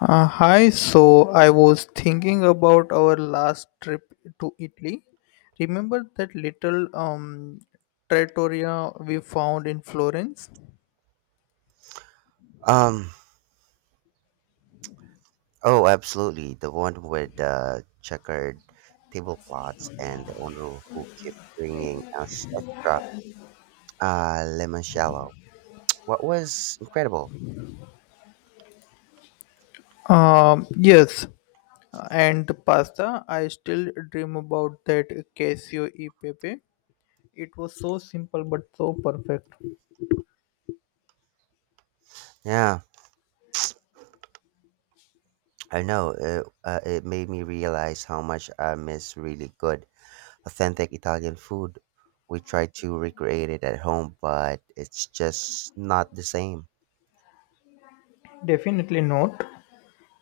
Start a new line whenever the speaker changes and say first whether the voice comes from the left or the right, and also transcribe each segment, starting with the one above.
left: Hi, so I was thinking about our last trip to Italy. Remember that little trattoria we found in Florence?
right: Um. Oh, absolutely. The one with the checkered tablecloths and the owner who kept bringing us extra lemon shallow. What was incredible.
left: Yes, and the pasta. I still dream about that casio e pepe. It was so simple but so perfect.
right: Yeah, I know. It made me realize how much I miss really good, authentic Italian food. We try to recreate it at home, but it's just not the same.
left: Definitely not.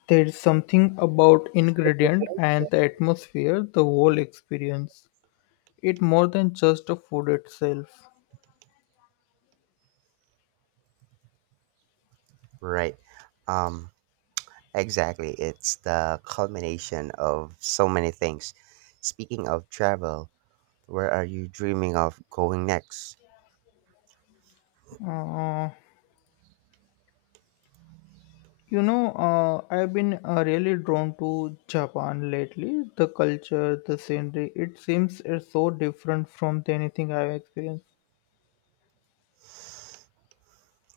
left: There is something about ingredient and the atmosphere, the whole experience. It more than just the food itself.
right: Right. Um. Exactly. It's the culmination of so many things. Speaking of travel, where are you dreaming of going next?
left: Uh, you know, I've been really drawn to Japan lately. The culture, the scenery, it seems it's so different from the anything I've experienced.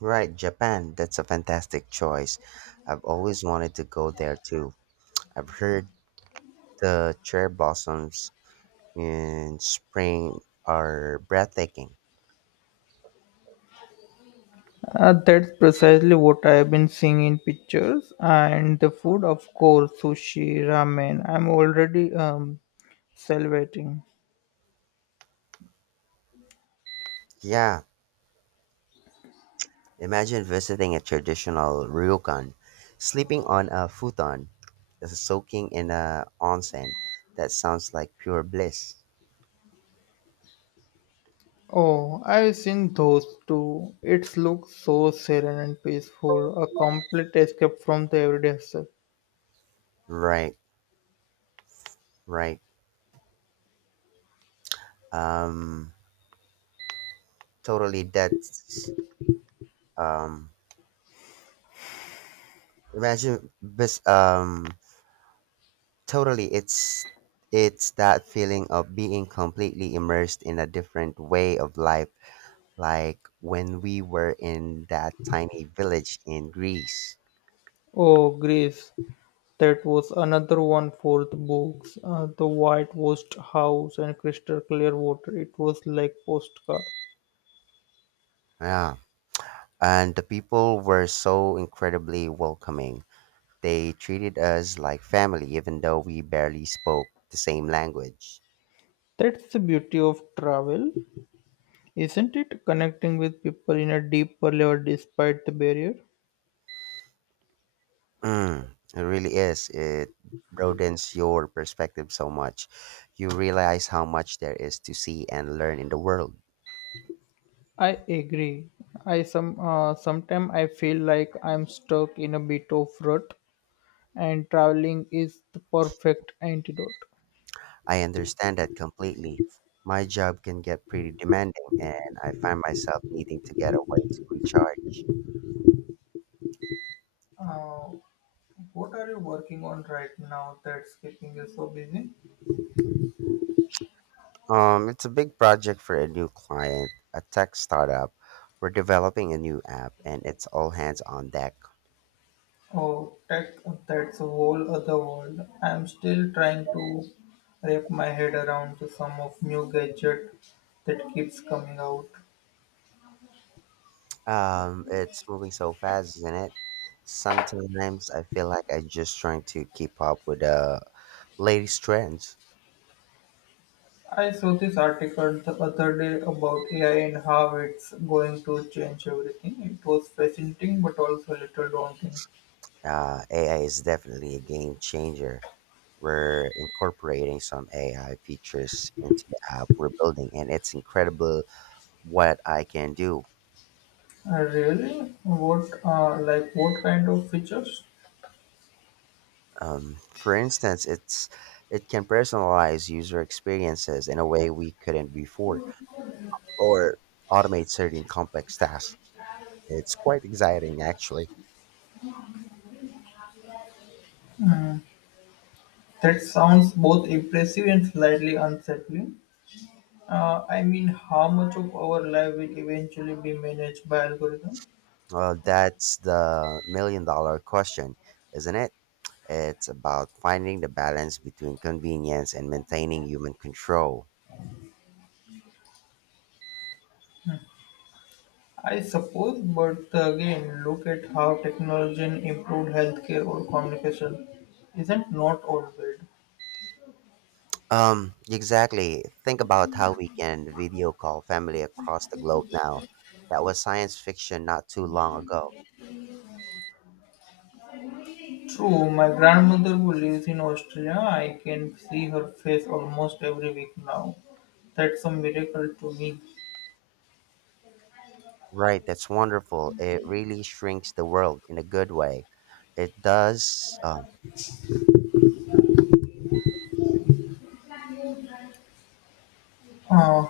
right: Right, Japan. That's a fantastic choice. I've always wanted to go there too. I've heard the cherry blossoms in spring are breathtaking.
left: That's precisely what I've been seeing in pictures. And the food, of course, sushi, ramen. I'm already salivating.
right: Yeah, imagine visiting a traditional ryokan, sleeping on a futon, soaking in a onsen. That sounds like pure bliss.
left: Oh, I've seen those too. It looks so serene and peaceful, a complete escape from the everyday hustle.
right: Right. Right. Um totally that's um imagine this totally it's that feeling of being completely immersed in a different way of life, like when we were in that tiny village in Greece.
left: Oh, Greece. That was another one for the books. The whitewashed house and crystal clear water. It was like postcard.
right: Yeah. And the people were so incredibly welcoming. They treated us like family even though we barely spoke the same language.
left: That's the beauty of travel, isn't it? Connecting with people in a deeper level despite the barrier.
right: Mm, it really is. It broadens your perspective so much. You realize how much there is to see and learn in the world.
left: I agree. I some sometimes I feel like I'm stuck in a bit of rut, and traveling is the perfect antidote.
right: I understand that completely. My job can get pretty demanding, and I find myself needing to get away to recharge.
left: Uh, what are you working on right now that's keeping you so busy?
right: It's a big project for a new client, a tech startup. We're developing a new app, and it's all hands on deck.
left: Oh, tech, that's a whole other world. I'm still trying to wrap my head around the sum of new gadget that keeps coming out.
right: It's moving so fast, isn't it? Sometimes I feel like I'm just trying to keep up with the latest trends.
left: I saw this article the other day about AI and how it's going to change everything. It was fascinating but also a little daunting.
right: AI is definitely a game changer. We're incorporating some AI features into the app we're building, and it's incredible what I can do.
left: Really? What, like, what kind of features?
right: For instance, it can personalize user experiences in a way we couldn't before, or automate certain complex tasks. It's quite exciting, actually.
left: Hmm. That sounds both impressive and slightly unsettling. I mean, how much of our life will eventually be managed by algorithm?
right: Well, that's the million-dollar question, isn't it? It's about finding the balance between convenience and maintaining human control.
left: I suppose, but again, look at how technology improved healthcare or communication. Isn't not all bad?
right: Exactly. Think about how we can video call family across the globe now. That was science fiction not too long ago.
left: True, my grandmother who lives in Australia, I can see her face almost every week now. That's a miracle to me.
right: Right, that's wonderful. It really shrinks the world in a good way. It does.
left: Uh,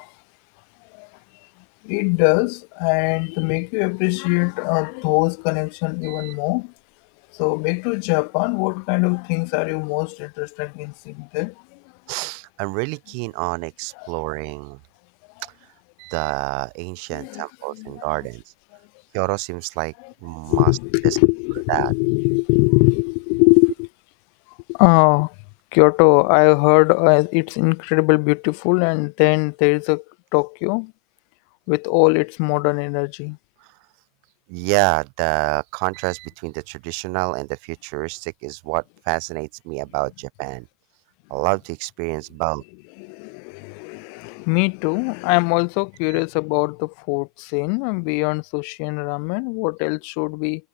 left: it does, and to make you appreciate those connections even more. So back to Japan, what kind of things are you most interested in seeing there?
right: I'm really keen on exploring the ancient temples and gardens. Kyoto seems like must visit for that.
left: Uh, Kyoto, I heard it's incredible beautiful, and then there is a Tokyo with all its modern energy.
right: Yeah, the contrast between the traditional and the futuristic is what fascinates me about Japan. I love to experience both.
left: Me too. I'm also curious about the food scene beyond sushi and ramen. What else should we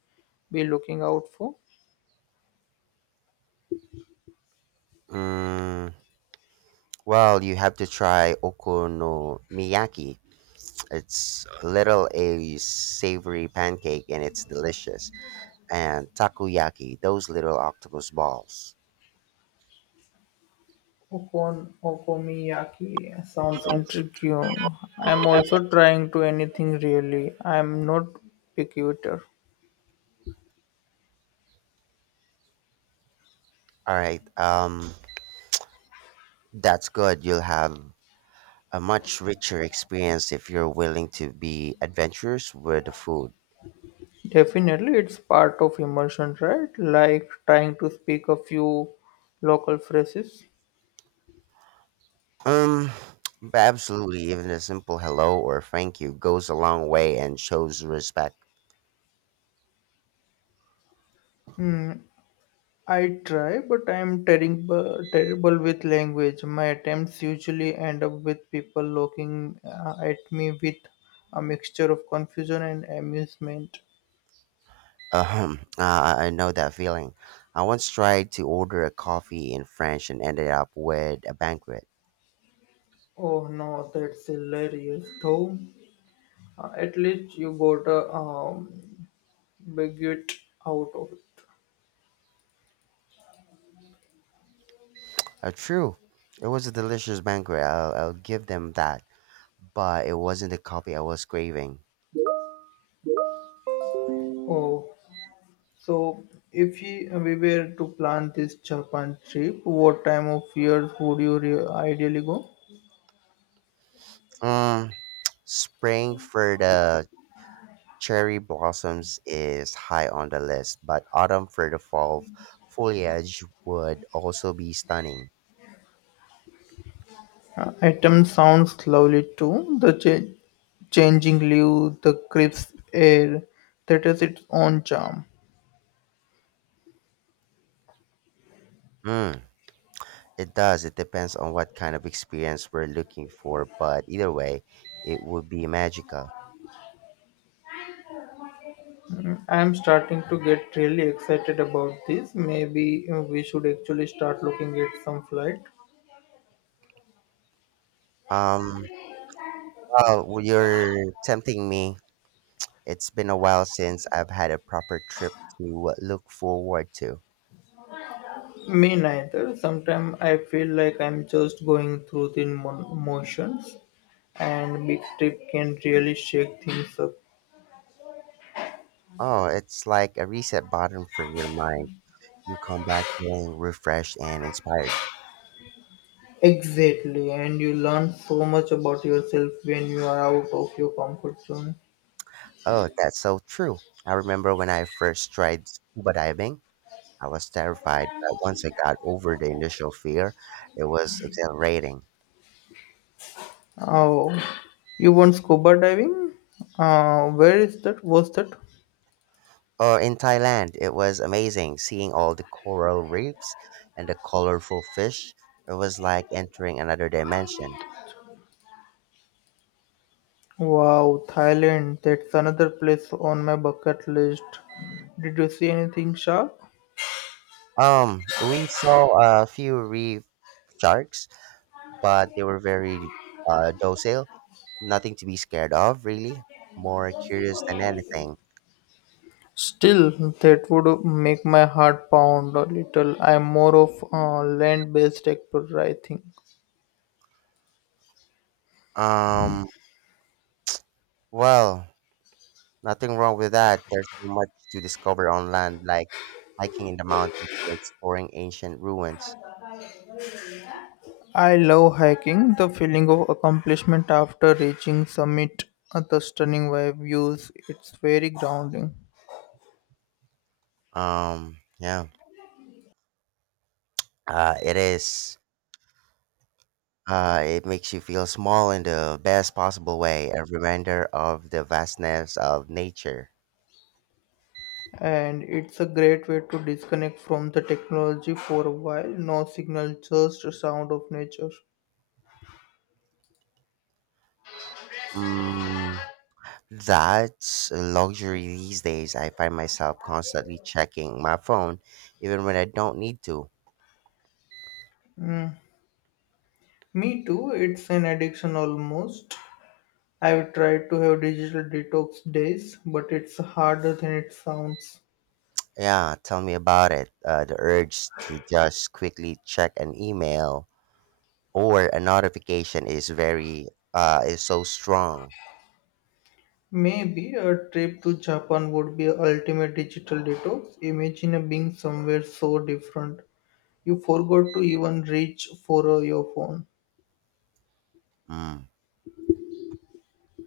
left: be looking out for?
right: Mm, well, you have to try okonomiyaki. It's a little a savory pancake and it's delicious. And takoyaki, those little octopus balls.
left: Okonomiyaki sounds intriguing. I'm also trying to anything really. I'm not picky eater.
right: All right, that's good. You'll have a much richer experience if you're willing to be adventurous with the food.
left: Definitely, it's part of immersion, right? Like trying to speak a few local phrases.
right: Um, but absolutely, even a simple hello or thank you goes a long way and shows respect.
left: Hmm, I try, but I'm terrible, terrible with language. My attempts usually end up with people looking at me with a mixture of confusion and amusement.
right: Um, uh, I know that feeling. I once tried to order a coffee in French and ended up with a banquet.
left: Oh no, that's hilarious, though. At least you got a baguette out of it.
right: True, it was a delicious banquet. I'll give them that. But it wasn't the coffee I was craving.
left: Oh, so, if he, we were to plan this Japan trip, what time of year would you ideally go?
right: Um, Spring for the cherry blossoms is high on the list, but autumn for the fall foliage would also be stunning.
left: Item sounds lovely too. The changing leaves, the crisp air, that has its own charm.
right: Mm, it does. It depends on what kind of experience we're looking for, but either way, it would be magical.
left: Mm, I'm starting to get really excited about this. Maybe we should actually start looking at some flight.
right: Um, well, you're tempting me. It's been a while since I've had a proper trip to look forward to.
left: Me neither. Sometimes I feel like I'm just going through the motions, and big trip can really shake things up.
right: Oh, it's like a reset button for your mind. You come back feeling refreshed and inspired.
left: Exactly, and you learn so much about yourself when you are out of your comfort zone.
right: Oh, that's so true. I remember when I first tried scuba diving, I was terrified, but once I got over the initial fear, it was exhilarating.
left: Oh, you want scuba diving? Where is that? What's that?
right: Or in Thailand, it was amazing seeing all the coral reefs and the colorful fish. It was like entering another dimension.
left: Wow, Thailand. That's another place on my bucket list. Did you see anything sharp?
right: We saw a few reef sharks, but they were very docile, nothing to be scared of, really. More curious than anything.
left: Still, that would make my heart pound a little. I'm more of a land based explorer. I think.
right: Um, well, Nothing wrong with that. There's so much to discover on land, like hiking in the mountains or exploring ancient ruins.
left: I love hiking, the feeling of accomplishment after reaching summit, the stunning views. It's very grounding.
right: Yeah, it is. It makes you feel small in the best possible way, a reminder of the vastness of nature.
left: And it's a great way to disconnect from the technology for a while. No signal, just the sound of nature.
right: Mm, that's a luxury these days. I find myself constantly checking my phone, even when I don't need to.
left: Mm. Me too, it's an addiction almost. I've tried to have digital detox days, but it's harder than it sounds.
right: Yeah, tell me about it. The urge to just quickly check an email or a notification is very is so strong.
left: Maybe a trip to Japan would be a ultimate digital detox. Imagine being somewhere so different. You forgot to even reach for your phone.
right: Mm.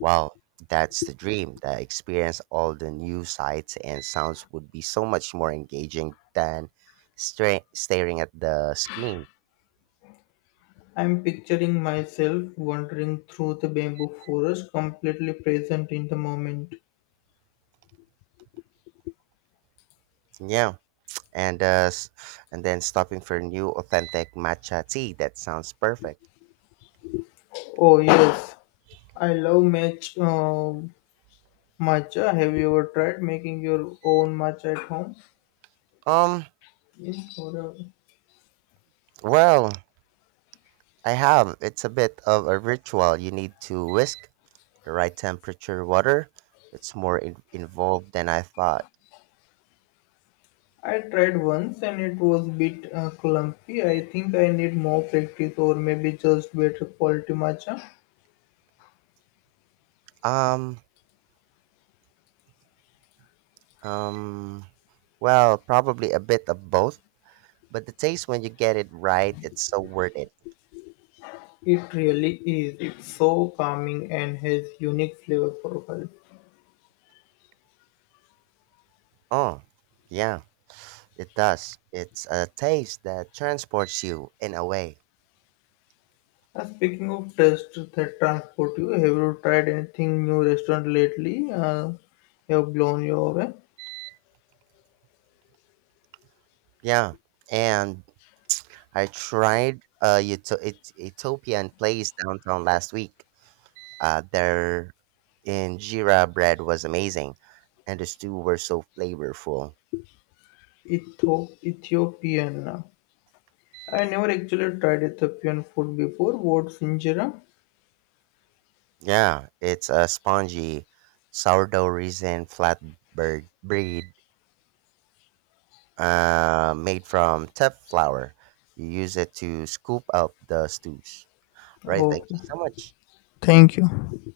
right: Well, that's the dream. The experience all the new sights and sounds would be so much more engaging than staring at the screen.
left: I'm picturing myself wandering through the bamboo forest, completely present in the moment.
right: Yeah, and and then stopping for new authentic matcha tea. That sounds perfect.
left: Oh, yes. I love matcha. Have you ever tried making your own matcha at home?
right: Um,
left: Yes,
right: well, I have. It's a bit of a ritual. You need to whisk the right temperature water. It's more involved than I thought.
left: I tried once and it was a bit clumpy. I think I need more practice or maybe just better quality matcha.
right: Um, um, well, probably a bit of both, but the taste when you get it right, it's so worth it.
left: It really is. It's so calming and has unique flavor profile.
right: Oh, yeah, it does. It's a taste that transports you in a way.
left: Speaking of taste that transport you, have you tried anything new restaurant lately? Have blown you away?
right: Yeah, and I tried Ethiopian place downtown last week. Their injera bread was amazing, and the stew were so flavorful.
left: Ethiopian. I never actually tried Ethiopian food before. What's injera?
right: Yeah, it's a spongy sourdough raisin flatbread bread made from teff flour. You use it to scoop out the stews. Right. Thank
left: Okay.
right: you so much.
left: Thank you.